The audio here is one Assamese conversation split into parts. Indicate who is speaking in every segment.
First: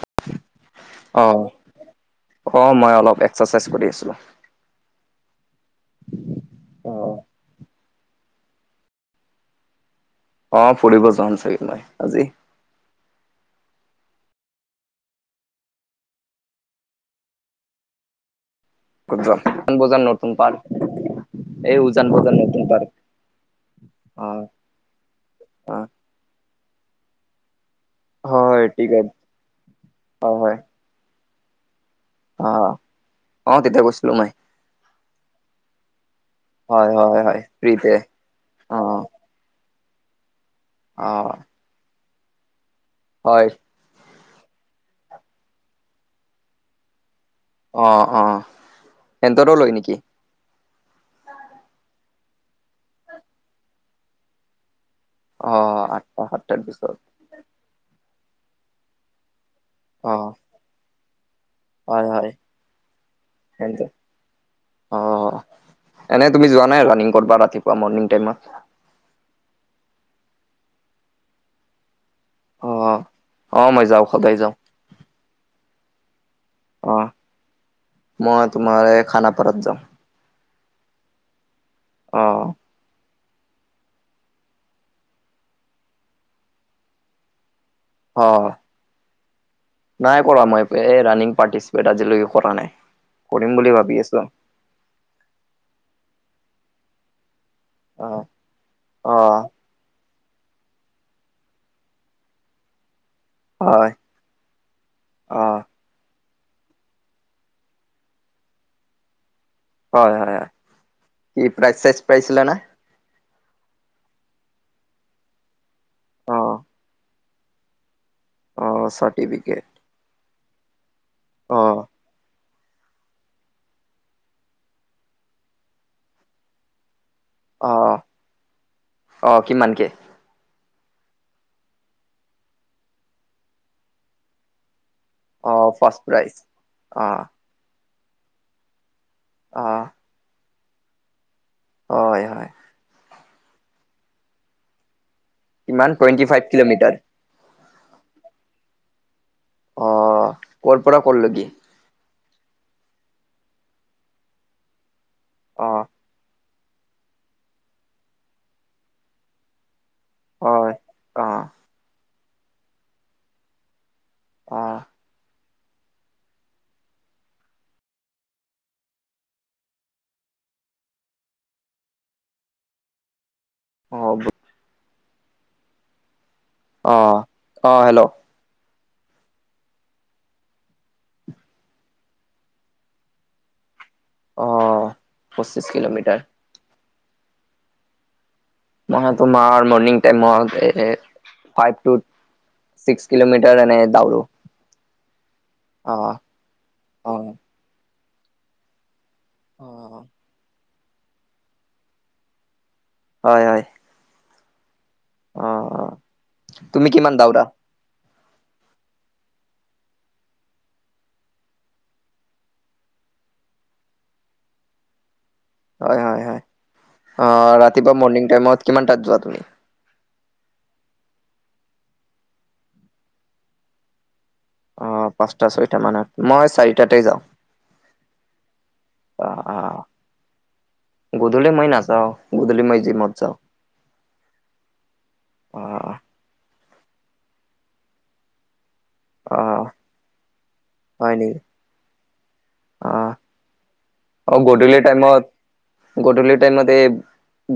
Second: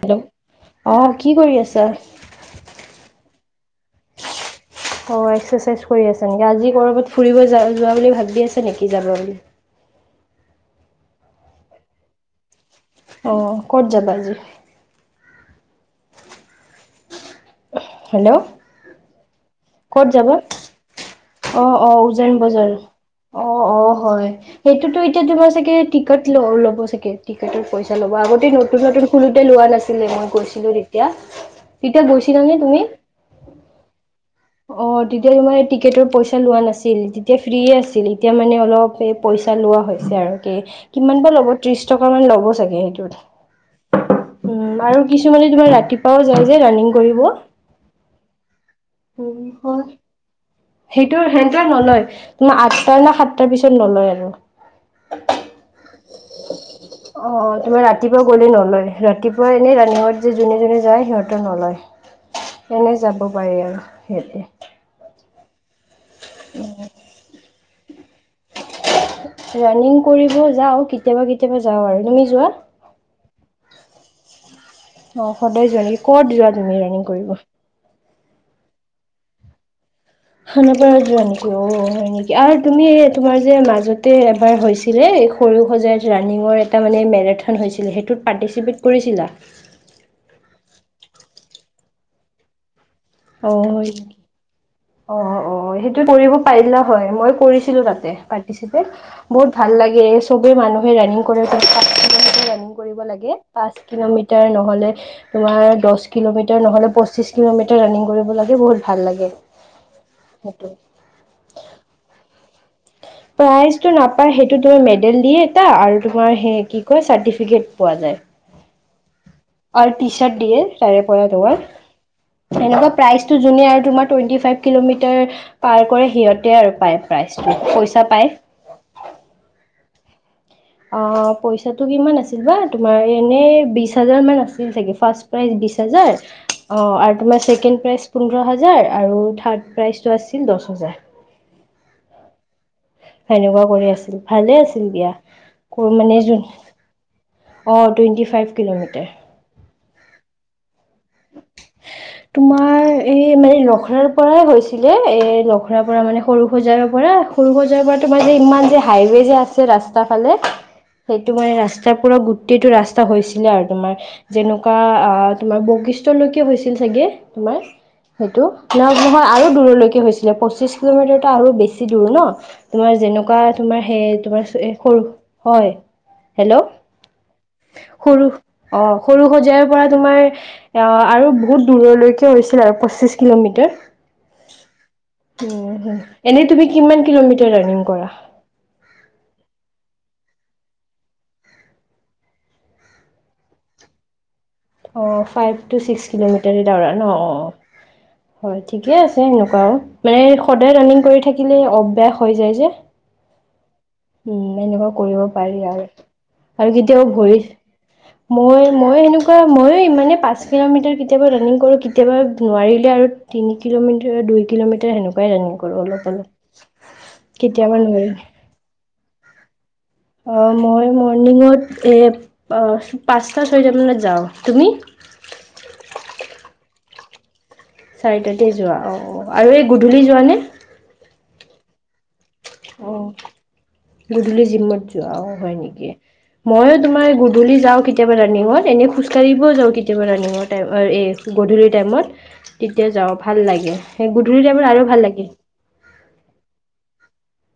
Speaker 1: হেল্ল' অ কি কৰি আছা?
Speaker 2: অ মই অলপ এক্সাৰচাইজ কৰি আছিলো।
Speaker 1: অ এক্সাৰচাইজ কৰি আছা নেকি আজি কৰ'বাত
Speaker 2: অ',
Speaker 1: ফুৰিব যা যোৱা বুলি ভাবি আছে নেকি
Speaker 2: অ ফুৰিব যাম চাগে মই আজি।
Speaker 1: অঁ ক'ত যাবা আজি? হেল্ল'।
Speaker 2: উজান বজাৰ
Speaker 1: ক'ত যাবা?
Speaker 2: নতুন পাৰ্ক।
Speaker 1: অ,
Speaker 2: এই
Speaker 1: অ উজান
Speaker 2: নতুন
Speaker 1: বজাৰ।
Speaker 2: পাৰ্ক।
Speaker 1: অ, অ হয়,
Speaker 2: অ',
Speaker 1: সেইটোতো এতিয়া তোমাৰ চাগে টিকট ল ল'ব চাগে টিকেটৰ পইচা ল'ব আগতে
Speaker 2: হয়
Speaker 1: নতুন
Speaker 2: ঠিক
Speaker 1: নতুন
Speaker 2: আছে
Speaker 1: খুলোঁতে লোৱা নাছিলে মই
Speaker 2: হয় হয়
Speaker 1: গৈছিলোঁ দে- তেতিয়া, তেতিয়া গৈছিলা নে
Speaker 2: অ',
Speaker 1: তুমি?
Speaker 2: অ তেতিয়া কৈছিলো মই।
Speaker 1: অ তেতিয়া তোমাৰ টিকেটৰ পইচা লোৱা
Speaker 2: হয়
Speaker 1: নাছিল
Speaker 2: হয়
Speaker 1: তেতিয়া
Speaker 2: হয়
Speaker 1: ফ্ৰী
Speaker 2: ফ্ৰীতে
Speaker 1: আছিল এতিয়া মানে
Speaker 2: অ',
Speaker 1: অলপ পইচা লোৱা হৈছে আৰু কে‌ কিমান বা
Speaker 2: অ',
Speaker 1: লব ত্ৰিশ টকা মান ল'ব চাগে সেইটোত-
Speaker 2: হয়।
Speaker 1: উম আৰু কিছুমানে তোমাৰ ৰাতিপুৱাও যায় যে ৰাণিং কৰিব-
Speaker 2: অঁ অঁ
Speaker 1: উম হয়। সেইটো সেনতে নলয় তোমাৰ আঠটাৰ নে সাতটাৰ পিছত নলয় আৰু।
Speaker 2: অ আঠটা সাতটাৰ পিছত-
Speaker 1: অঁ, তোমাৰ ৰাতিপুৱা গ'লেই নলয় ৰাতিপুৱা এনেই ৰানিঙত
Speaker 2: অ',
Speaker 1: যে যোনে যোনে যায় সিহঁতৰ নলয়।
Speaker 2: হয় হয়।
Speaker 1: এনেই যাব পাৰি আৰু
Speaker 2: সেনতে
Speaker 1: সিহঁতে।
Speaker 2: অ, এনেই তুমি যোৱা নাই ৰাণিং কৰা ৰাতিপুৱা মৰ্ণিং টাইমত?
Speaker 1: ৰাণিং কৰিব যাও, কেতিয়াবা কেতিয়াবা যাওঁ আৰু তুমি যোৱা?
Speaker 2: অ, অ মই যাওঁ সদায় যাওঁ।
Speaker 1: অ, সদায় যোৱা নেকি কত যোৱা তুমি ৰানিং
Speaker 2: অ'।
Speaker 1: কৰিব?
Speaker 2: মই তোমাৰ খানাপাৰাত যাওঁ।
Speaker 1: খানা পৰা যোৱা নেকি অ হয় নেকি
Speaker 2: অ',
Speaker 1: আৰু তুমি তোমাৰ যে মাজতে এবাৰ হৈছিলে এই সৰু সজাই ৰানিংৰ এটা মানে মাৰে হৈছিলে সেইটোত
Speaker 2: অ'।
Speaker 1: পাৰ্টিচিপেট কৰিছিলা?
Speaker 2: নাই কৰা মই এই ৰাণিং পাৰ্টিচিপেট আজিলৈকে কৰা নাই
Speaker 1: অ
Speaker 2: কৰিম বুলি
Speaker 1: হয়
Speaker 2: ভাবি
Speaker 1: নেকি
Speaker 2: আছো আৰু।
Speaker 1: অ, অ সেইটো কৰিব পাৰিলে হয়, মই কৰিছিলো তাতে
Speaker 2: অ',
Speaker 1: পাৰটিচিপেট,
Speaker 2: অ',
Speaker 1: বহুত ভাল লাগে চবে মানুহে ৰানিং কৰে ৰাং কৰিব লাগে- পাঁচ
Speaker 2: হয়,
Speaker 1: কিলোমিটাৰ নহলে
Speaker 2: অ',
Speaker 1: তোমাৰ দহ কিলোমিটাৰ নহ'লে পঁচিছ কিলোমিটাৰ ৰানিং কৰিব লাগে বহুত ভাল লাগে।
Speaker 2: হয় হয় হয়
Speaker 1: সেইটো
Speaker 2: কি প্ৰাইজ চাইজ পাইছিলে নে?
Speaker 1: প্ৰাইজটো নাপায় সেইটো তোমাৰ মেডেল দিয়ে এটা আৰু তোমাৰ
Speaker 2: অ',
Speaker 1: সেই কি কয় চাৰ্টিফিকেট পোৱা যায়।
Speaker 2: অ'। [unintelligible]
Speaker 1: আৰু [unintelligible] দিয়ে তাৰে পৰা তোমাৰ।
Speaker 2: অ',
Speaker 1: এনেকুৱা প্ৰাইচটো যোনে আৰু তোমাৰ টুৱেণ্টি ফাইভ কিলোমিটাৰ পাৰ কৰে সিহঁতে আৰু পায় প্ৰাইজটো
Speaker 2: অ',
Speaker 1: পইচা পায়।
Speaker 2: অ' কিমানকে?
Speaker 1: অ, পইচাটো কিমান আছিল বা তুমাৰ এনে বিশ হাজাৰ মান আছিল চাগে ফাৰ্ষ্ট প্ৰাইজ
Speaker 2: অ',
Speaker 1: বিশ
Speaker 2: ফাৰ্ষ্ট
Speaker 1: হাজাৰ
Speaker 2: প্ৰাইজ
Speaker 1: অ, আৰু
Speaker 2: অ',
Speaker 1: তোমাৰ ছেকেণ্ড প্ৰাইজ পোন্ধৰ হাজাৰ আৰু থাৰ্ড
Speaker 2: অ',
Speaker 1: প্ৰাইজটো আছিল দহ হাজাৰ।
Speaker 2: [unintelligible]
Speaker 1: সনেকুৱা কৰি আছিল ভালে আছিল দিয়া
Speaker 2: কিমান
Speaker 1: কৰ মানে
Speaker 2: টুৱেণ্টি
Speaker 1: য
Speaker 2: ফাইভ কিলোমিটাৰ
Speaker 1: অ' টুয়েণ্টি ফাইভ কিলোমিটাৰ।
Speaker 2: অ, কৰ পৰা কৰ লেগি?
Speaker 1: তোমাৰ এই মানে লখৰাৰ পৰাই হৈছিলে এ লখৰাৰ
Speaker 2: অ',
Speaker 1: পৰা মানে সৰু সৰুসজাইৰ পৰা সৰু সজাইৰ পৰা তোমাৰ সেই ইমান যে হাইওয়ে যে আছে ৰাস্তা ফালে
Speaker 2: হয়,
Speaker 1: সেইটো
Speaker 2: অ',
Speaker 1: মানে ৰাস্তাৰ পৰা গোটেইটো ৰাস্তা হৈছিলে আৰু তোমাৰ। যেনেকুৱা
Speaker 2: অ',
Speaker 1: আ তোমাৰ বশিষ্ঠলৈকে হৈছিল চাগে তোমাৰ। সেইটো ন নহয় আৰু দূৰলৈকে হৈছিলে পঁচিশ কিলোমিটাৰতো আৰু বেছি দূৰ ন? তোমাৰ যেনেকুৱা তোমাৰ সেই
Speaker 2: অ',
Speaker 1: তোমাৰ সৰু হয় হেলো
Speaker 2: অ', অ', হেল্ল'।
Speaker 1: সৰু অ' সৰুসজাইৰ পৰা তোমাৰ অ' আৰু বহুত দূৰলৈকে হৈছিল আৰু পঁচিশ কিলোমিটাৰ।
Speaker 2: অ পঁচিছ
Speaker 1: উম,
Speaker 2: কিলোমিটাৰ
Speaker 1: এনেই তুমি কিমান কিলোমিটাৰ ৰাণিং কৰা?
Speaker 2: মই তোমাৰ মৰ্ণিং টাইমত এ ফাইভ তু চিক্স কিলমিটাৰ এনেকে দাউৰো।
Speaker 1: অ' ফাইভ টু
Speaker 2: অ
Speaker 1: ছিক্স কিলোমিটাৰে দাৱৰা ন
Speaker 2: অ
Speaker 1: অ' হয় ঠিকে আছে। এনেকুৱা
Speaker 2: অ
Speaker 1: মানে সদায় ৰানিং কৰি থাকিলে অভ্যাস হৈ যায় যে।
Speaker 2: হয়-হয়।
Speaker 1: উম, এনেকুৱা কৰিব পাৰি
Speaker 2: অ
Speaker 1: আৰু-আৰু
Speaker 2: তুমি কিমান
Speaker 1: কেতিয়াবা ভৰি
Speaker 2: দাউৰা
Speaker 1: মই-মই সেনেকুৱা মই মানে পাঁচ কিলোমিটাৰ কেতিয়াবা ৰানিং কৰো। কেতিয়াবা নোৱাৰিলে আৰু তিনি কিলোমিটাৰ দুই কিলোমিটাৰ সেনেকুৱাই ৰানিং কৰো।
Speaker 2: হয়-হয়-হয় অ' ৰাতিপুৱা
Speaker 1: নোৱাৰিলে
Speaker 2: মৰ্নিং টাইমত কিমান তাত যোৱা তুমি?
Speaker 1: অ, মই মৰ্ণিঙত এ পাঁচটা ছয়টা মানত যাওঁ, তুমি?
Speaker 2: অ, পাঁচটা ছয়টা মানত মই চাৰিটাতে যাওঁ।
Speaker 1: চাৰিটাতে যোৱা
Speaker 2: অ
Speaker 1: অ'-অ' আৰু
Speaker 2: অ
Speaker 1: এই গধূলি যোৱা নে?
Speaker 2: গধূলি মই নাযাওঁ গধূলি মই
Speaker 1: অ'
Speaker 2: জিমত যাওঁ।
Speaker 1: গধূলি জিমত যোৱা অ' হয় নেকি। মইয়ো তোমাৰ গধূলি যাওঁ কেতিয়াবা ৰানিঙত এনেই খোজ
Speaker 2: অ
Speaker 1: কৰিবও যাওঁ কেতিয়াবা ৰানিঙৰ টাইম অ'
Speaker 2: হয়
Speaker 1: এই
Speaker 2: নেকি
Speaker 1: গধূলিৰ টাইমত। তেতিয়া
Speaker 2: অ
Speaker 1: যাওঁ ভাল লাগে সেই গধূলি টাইমত আৰু ভাল লাগে।
Speaker 2: গধূলি টাইমত এ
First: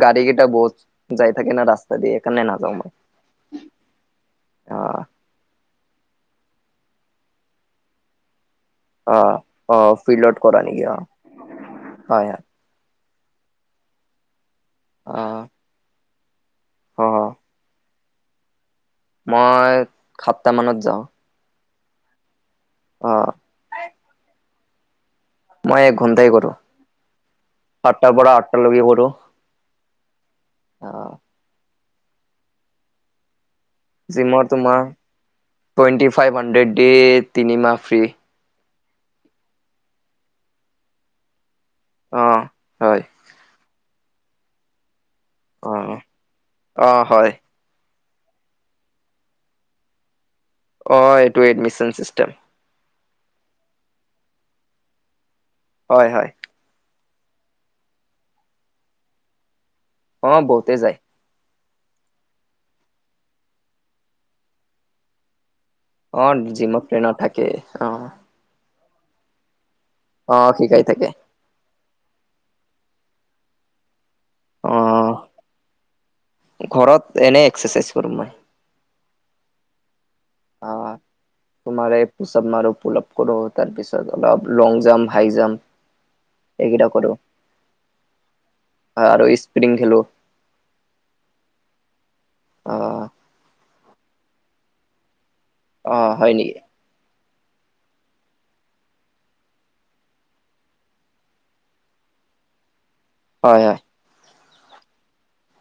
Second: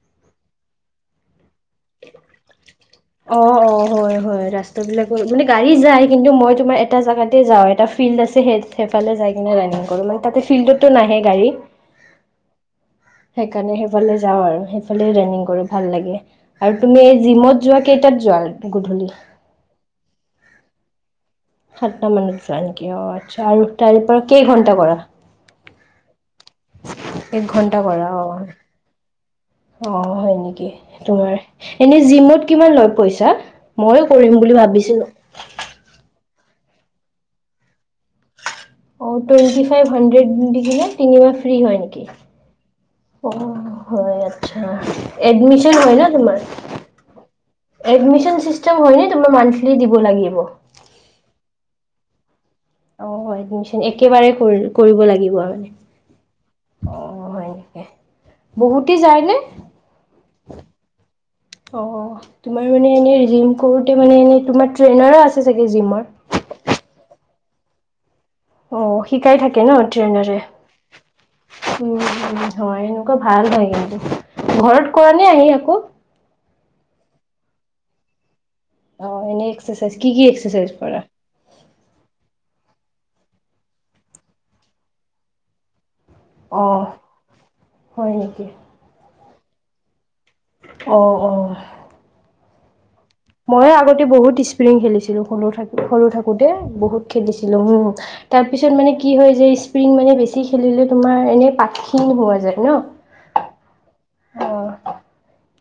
Speaker 2: গাড়ী ঘিটা বহুত যাই থাকে না ৰাস্তাদি সেই কাৰণে নাযাওঁ মই।
Speaker 1: অ', অ' হয়-হয় ৰাস্তা
Speaker 2: অ',
Speaker 1: বিলাকৰ মানে গাড়ী যায় কিন্তু মই তোমাৰ এটা জেগাতে যাওঁ এটা ফিল্ড আছে সেই সেফালে যাই
Speaker 2: অ',
Speaker 1: কিনে ৰানিং
Speaker 2: অ',
Speaker 1: কৰো মানে
Speaker 2: ফিল্ডত
Speaker 1: তাতে
Speaker 2: কৰা নেকি
Speaker 1: ফিলদতটো
Speaker 2: অ',
Speaker 1: নাহে গাড়ী।
Speaker 2: হয়,
Speaker 1: সেইকাৰণে সেইফালে যাওঁ আৰু সেইফালে ৰাণিং
Speaker 2: হয়,
Speaker 1: কৰো। ভাল লাগে আৰু তুমি
Speaker 2: অ',
Speaker 1: এই
Speaker 2: অ',
Speaker 1: জিমত যোৱা কেইটাত যোৱা গধূলি?
Speaker 2: মই সাতটা মানত যাওঁ।
Speaker 1: সাতটা মানত জোৱা নেকি অ' আচছা আৰু তাৰ পৰা কেই ঘণ্টা কৰা?
Speaker 2: মই এক ঘন্টাই কৰো
Speaker 1: এক ঘন্টা কৰা
Speaker 2: সাতটাৰ
Speaker 1: অ
Speaker 2: পৰা আঠটালৈকে কৰো।
Speaker 1: অ' হয় নেকি তোমাৰ এনে জিমত কিমান লৈ পইচা? ময়ো কৰিম
Speaker 2: জিমত
Speaker 1: বুলি
Speaker 2: তোমাৰ
Speaker 1: ভাবিছিলো
Speaker 2: টুৱেণ্টি ফাইভ হাণ্ড্ৰেড দে তিনিমাহ ফ্ৰী।
Speaker 1: অ টুৱেনটি ফাইভ হানড্ৰেড দি দিলে ন তিনিমাহ ফ্ৰী হয় নেকি
Speaker 2: অ', হয়,
Speaker 1: অহ। হয় আচ্ছা এডমিশন হয়
Speaker 2: অ',
Speaker 1: ন তোমাৰ?
Speaker 2: অ', হয়,
Speaker 1: এডমিশন চিষ্টেম হয় ন তোমাৰ মান্থলি দিব লাগিব?
Speaker 2: অ এইটো এডমিশন চিষ্টেম।
Speaker 1: অ এডমিশন একেবাৰে কৰি কৰিব লাগিব আৰু মানে।
Speaker 2: হয় হয়।
Speaker 1: অ হয় নিকি? বহুতে যায়নে?
Speaker 2: অ বহুতে যায়।
Speaker 1: অ তোমাৰ মানে এনে জিম কৰোতে মানে এনে তোমাৰ ট্ৰেইনাৰে আছে চাগে জিমৰ?
Speaker 2: অ জিমত ট্ৰেনাৰ থাকেই অ।
Speaker 1: অ শিকাই থাকে ন ট্ৰেইনাৰে?
Speaker 2: অ', শিকাই থাকে
Speaker 1: উম হয় এনেকুৱা ভাল হয় কিন্তু ঘৰত
Speaker 2: অ',
Speaker 1: কৰা নে আহি আকৌ?
Speaker 2: ঘৰত এনেই এক্সেৰচাইজ কৰো মই।
Speaker 1: অ এনে এক্সেচাইজ কি কি
Speaker 2: অ।
Speaker 1: এক্সাৰচাইজ কৰা?
Speaker 2: তোমাৰে পোচাপ মাৰো, পলাপ কৰো তাৰপিছত অলপ লং জাম্প, হাই জাম্প এইকেইটা
Speaker 1: অ',
Speaker 2: কৰো
Speaker 1: হয় নেকি?
Speaker 2: আৰু স্প্ৰিং খেলো।
Speaker 1: অ অ।
Speaker 2: অ।
Speaker 1: মই আগতে বহুত স্প্ৰিং খেলিছিলো সৰু থা
Speaker 2: অ
Speaker 1: সৰু
Speaker 2: হয়
Speaker 1: থাকোতে,
Speaker 2: নেকি
Speaker 1: বহুত খেলিছিলো উম। তাৰ পিছত মানে কি হয় যে স্প্ৰিং মানে বেছি খেলিলে তোমাৰ এনে পাক্ষীণ হোৱা যায় ন।
Speaker 2: হয়।
Speaker 1: অঁ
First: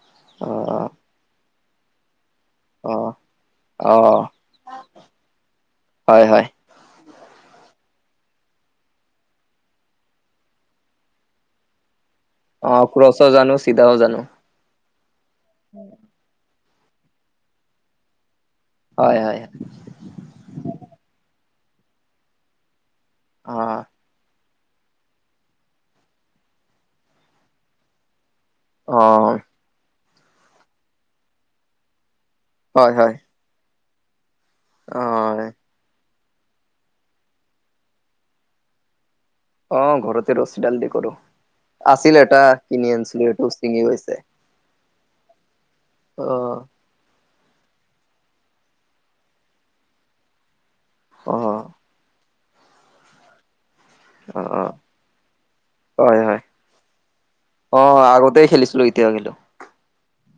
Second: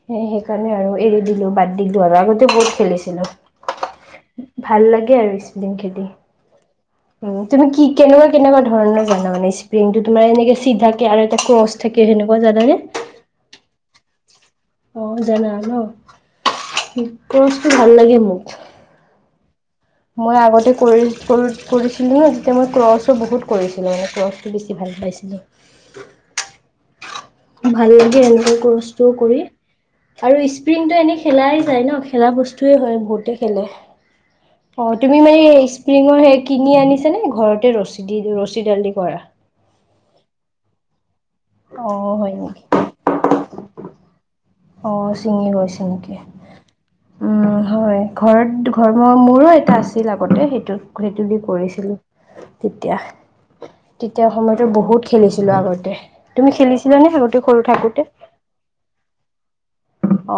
Speaker 1: সেই
Speaker 2: অ
Speaker 1: সেইকাৰণে আৰু এৰি দিলোঁ বাদ দিলোঁ আৰু আগতে বহুত
Speaker 2: অ
Speaker 1: খেলিছিলোঁ,
Speaker 2: অ
Speaker 1: ভাল লাগে আৰু স্প্ৰিং খেলি।
Speaker 2: হয় হয়
Speaker 1: উম তুমি কি কেনেকুৱা - কেনেকুৱা ধৰণৰ বনোৱা মানে স্প্ৰিংটো তোমাৰ এনেকে চিধাকে আৰু এটা ক্ৰচ থাকে সেনেকুৱা জানানে?
Speaker 2: ত জানো, চিধাও জানো।
Speaker 1: অ জানা ন, সী কচটো ভাল লাগে মোক।
Speaker 2: হয় হয়।
Speaker 1: মই আগতে কৰি কৰি কৰিছিলো ন যেতিয়া মই ক্ৰছো বহুত
Speaker 2: অ
Speaker 1: কৰিছিলো মানে ক্ৰচ বেছি ভাল পাইছিলো। ভাল লাগে এনেকৈ
Speaker 2: অ
Speaker 1: কষ্টও কৰি। আৰু স্প্ৰিংটো এনেই খেলাই যায় ন, খেলা বস্তুয়ে হয় বহুতে কেলে, অঁ
Speaker 2: অ
Speaker 1: তুমি মানে এ ইচ স্পিঙৰ সেই কিনি আনিছেনে ঘৰতে ৰছী দি ৰছীডাল দি কৰা?
Speaker 2: অ ঘৰতে ৰছীডাল দি কৰো।
Speaker 1: অ
Speaker 2: আছিল
Speaker 1: হয়
Speaker 2: এটা
Speaker 1: নেকি
Speaker 2: কিনি আনিছিলো সেইটো ছিঙি গৈছে।
Speaker 1: অ ছিঙি গৈছে নেকি?
Speaker 2: অ।
Speaker 1: উম হয় ঘৰত ঘৰ ম মোৰো এটা আছিল আগতে সেইটো সেইটো
Speaker 2: অ
Speaker 1: দি
Speaker 2: অ
Speaker 1: কৰিছিলো তেতিয়া। তেতিয়া সময়তো
Speaker 2: অ
Speaker 1: বহুত খেলিছিলো আগতে,
Speaker 2: হয়
Speaker 1: তুমি খেলিছিলা নে আগতে সৰু থাকোতে?
Speaker 2: আগতেই খেলিছিলো এতিয়া কিন্তু।
Speaker 1: অ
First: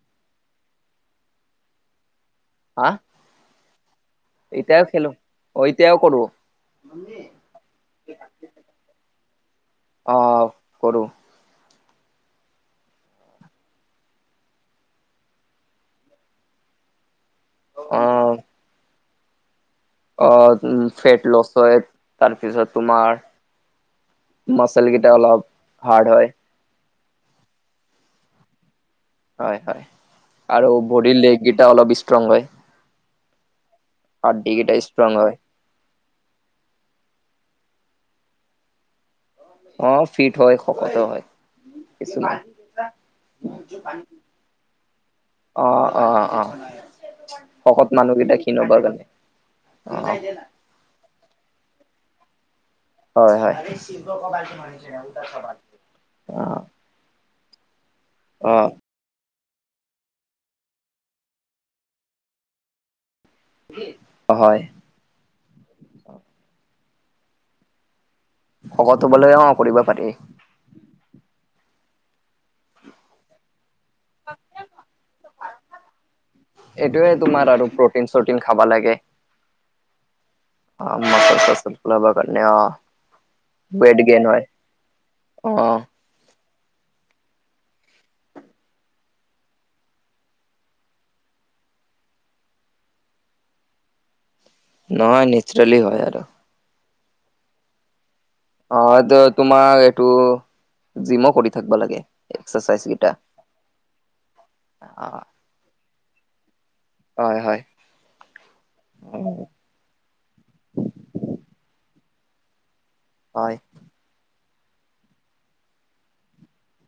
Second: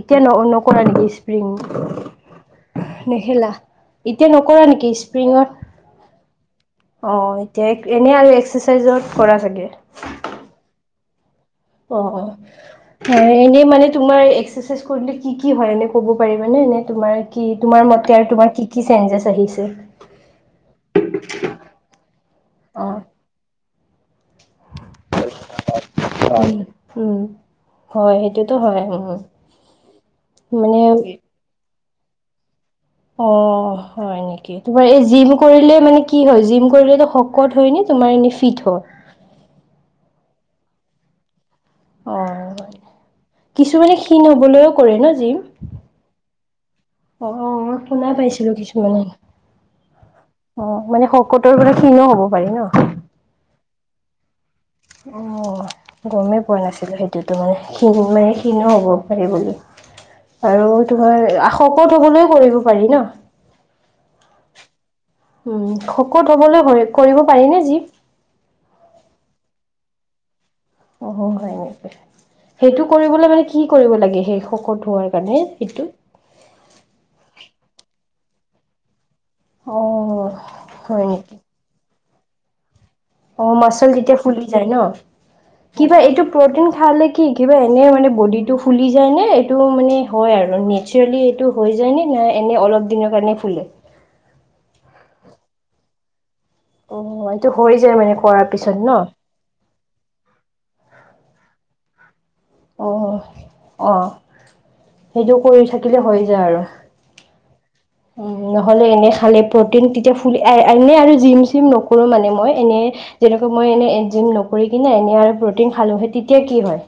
Speaker 1: এতিয়া ন নকৰা নেকি স্প্ৰিং?
Speaker 2: হা?
Speaker 1: নেখেলা এতিয়া নকৰা
Speaker 2: এতিয়াও
Speaker 1: নেকি
Speaker 2: খেলো
Speaker 1: স্প্ৰিঙত?
Speaker 2: অ এতিয়াও কৰো
Speaker 1: অ। এতিয়া এনেই আৰু এক্সাৰচাইজত কৰা চাগে?
Speaker 2: অ কৰো।
Speaker 1: অ অ। এনেই মানে তোমাৰ এক্সাৰচাইজ কৰিলে কি কি হয় এনে ক'ব পাৰিবা নে এ তোমাৰ কি তোমাৰ মতে আৰু
Speaker 2: অ',
Speaker 1: তোমাৰ কি কি চেঞ্জেছ আহিছে?
Speaker 2: অ ফেট লছ হয় তাৰপিছত
Speaker 1: অ
Speaker 2: তোমাৰ মাচল কেইটা অলপ হাৰ্ড হয়।
Speaker 1: উম উম হয় সেইটোতো হয় উম।
Speaker 2: হয় হয় আৰু
Speaker 1: মানে
Speaker 2: ভৰিৰ লেগকেইটা অলপ ষ্ট্ৰং হয়।
Speaker 1: অ হয়
Speaker 2: হাৰ্ডি
Speaker 1: নেকি?
Speaker 2: কেইটা
Speaker 1: তোমাৰ এই
Speaker 2: ষ্ট্ৰং
Speaker 1: জিম
Speaker 2: হয়।
Speaker 1: কৰিলে মানে কি কি হয় জিম কৰিলেটো শকত হয় নে তোমাৰ এনেই ফিট হয়?
Speaker 2: অ ফিট হয় শকতো হয়।
Speaker 1: অ
Speaker 2: কিছুমান।
Speaker 1: কিছুমানে ক্ষীণ হবলৈও কৰে ন জিম?
Speaker 2: অ অ অ
Speaker 1: অ', অ মই
Speaker 2: শকত
Speaker 1: শুনা
Speaker 2: মানুহকেইটা
Speaker 1: পাইছিলো
Speaker 2: ক্ষিন হবৰ কাৰণে
Speaker 1: কিছুমানে।
Speaker 2: অ।
Speaker 1: অ মানে শকতৰ পৰা ক্ষিনো হব পাৰি ন?
Speaker 2: হয় হয় [unintelligible]
Speaker 1: অ গমেই পোৱা নাছিলোঁ, সেইটোতো মানে ক্ষীণ মানে ক্ষীণো হ'ব পাৰি বুলি। আৰু তোমাৰ শকত হবলৈও কৰিব পাৰি ন?
Speaker 2: হয়।
Speaker 1: উম শকত হ'বলৈ কৰিব পাৰিনে জিম?
Speaker 2: শকত হবলৈ অ কৰিব পাৰি।
Speaker 1: উ হ হ হয় নেকি? সেইটো কৰিবলৈ মানে কি কি কৰিব লাগে সেই শকত হোৱাৰ কাৰণে সেইটো?
Speaker 2: এইটোয়ে তোমাৰ আৰু প্ৰটিন চটিন খাবা লাগে।
Speaker 1: অ', হয় নেকি?
Speaker 2: মাচল চাচল ফুলব কাৰণে অ
Speaker 1: অ মাচল
Speaker 2: ৱেট
Speaker 1: যেতিয়া
Speaker 2: গেইন হয়।
Speaker 1: ফুলি যায় ন
Speaker 2: অ',
Speaker 1: কিবা এইটো প্ৰটিন খালে কি কিবা এনেই মানে বডিটো ফুলি যায় নে এইটো মানে হয় আৰু এনে একচোৱেলি এইটো হৈ যায়নে নাই এনেই অলপ দিনৰ কাৰণে ফুলে।
Speaker 2: নহয় নেচাৰেলি হয় আৰু।
Speaker 1: অ এইটো হৈ যায় মানে কৰা
Speaker 2: অ এইটোত তোমাক এইটো জিম' কৰি থাকব লাগে। এক্সাৰচাইজ
Speaker 1: অ
Speaker 2: কেইটা।
Speaker 1: অ সেইটো কৰি থাকিলে হৈ যায় আৰু।
Speaker 2: হয় হয়।
Speaker 1: উম নহলে এনে খালে প্ৰ টিন তেতিয়া ফুলি এনেই আৰু জিম চিম নকৰো মানে মই এনে যেনেকা
Speaker 2: হয়,
Speaker 1: মই এনে জিম ন কৰি কিনে এনেই আৰু প্ৰটিন খালোঁ হেই তেতিয়া কি হয়?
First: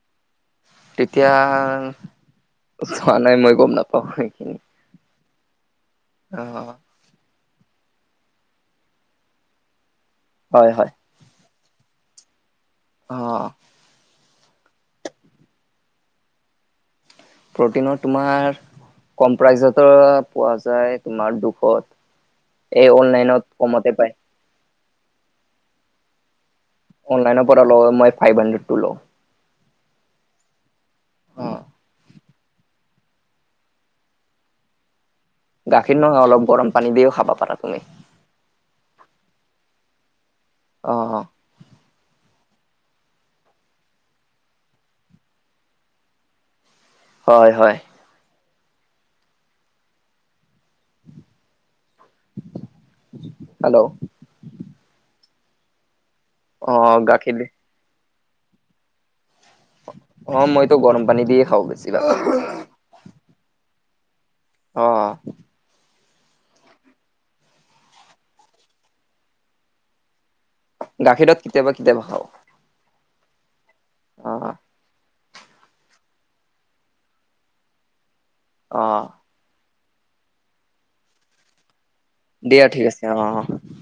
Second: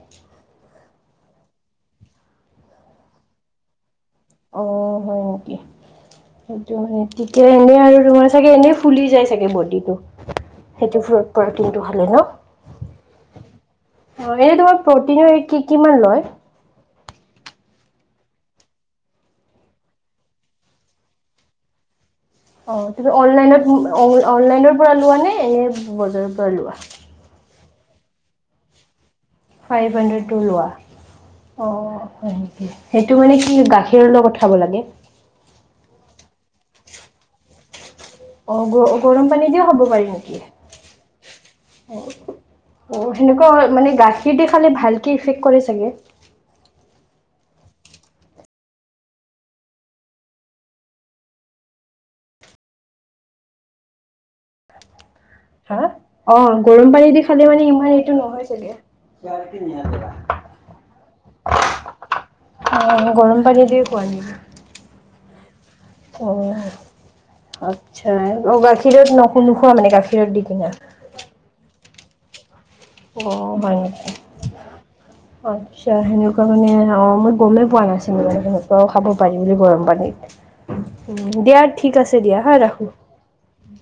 Speaker 2: তেতিয়া চোৱা নাই মই গম নাপাওঁ।
Speaker 1: অ হয় নেকি
Speaker 2: অ',
Speaker 1: সেইটোহে। তেতিয়া এনেই আৰু তোমাৰ চাগে এনেই ফুলি যায় চাগে বডিটো
Speaker 2: হয়, হয়,
Speaker 1: সেইটো প্ৰটিনটো খালে ন?
Speaker 2: অ,
Speaker 1: অ এনে তোমাৰ প্ৰটিনৰ কি কিমান লয়।
Speaker 2: প্ৰটিনৰ তোমাৰ কম প্ৰাইজ পোৱা যায় তোমাৰ দুশত।
Speaker 1: অ
Speaker 2: এই
Speaker 1: তুমি অনলাইনত
Speaker 2: কমতে পায়,
Speaker 1: অনলাইনৰ পৰা লোৱা নে এনে বজাৰৰ পৰা লোৱা?
Speaker 2: অনলাইনৰ পৰা লও মই ফাইভ হানড্ৰেদটো লওঁ।
Speaker 1: ফাইভ হাণ্ড্ৰেড টো লোৱা। অ হয় নিকি? সেইটো মানে কি গাখীৰৰ লগত খাব লাগে।
Speaker 2: গাখীৰ নহয় অলপ গৰম পানী দিও খাবা পাৰা তুমি।
Speaker 1: অ গ গৰম পানী দিও খাব পাৰি নেকি?
Speaker 2: অ, অ,
Speaker 1: অ সেনেকুৱা মানে গাখীৰ দি খালে ভালকে ইফেক্ট কৰে চাগে।
Speaker 2: হয়, হয়, হেল্ল',
Speaker 1: হা অ গৰম
Speaker 2: অ',
Speaker 1: পানী দি
Speaker 2: গাখীৰ
Speaker 1: খালে মানে ইমান এইটো নহয় চাগে।
Speaker 2: অ মইতো গৰম পানী দিয়ে খাওঁ বেছি ভাগ।
Speaker 1: অ গৰম পানী দি খোৱা নি?
Speaker 2: অ।
Speaker 1: উ আচ্ছা অ গাখীৰত নো নোখোৱা মানে গাখীৰত দি কিনে?
Speaker 2: গাখীৰত কেতিয়াবা কেতিয়াবা খাও।
Speaker 1: অ হয় নেকি?
Speaker 2: অ',
Speaker 1: আচ্ছা সেনেকুৱা মানে অ মই গমেই পোৱা নাছ [unintelligible] সেনেকুৱাও খাব
Speaker 2: অ',
Speaker 1: পাৰি বুলি গৰম পানীত। উ দিয়া ঠিক আছে দিয়া হা
Speaker 2: ঠিক
Speaker 1: ৰাখো।
Speaker 2: আছে অ, অ।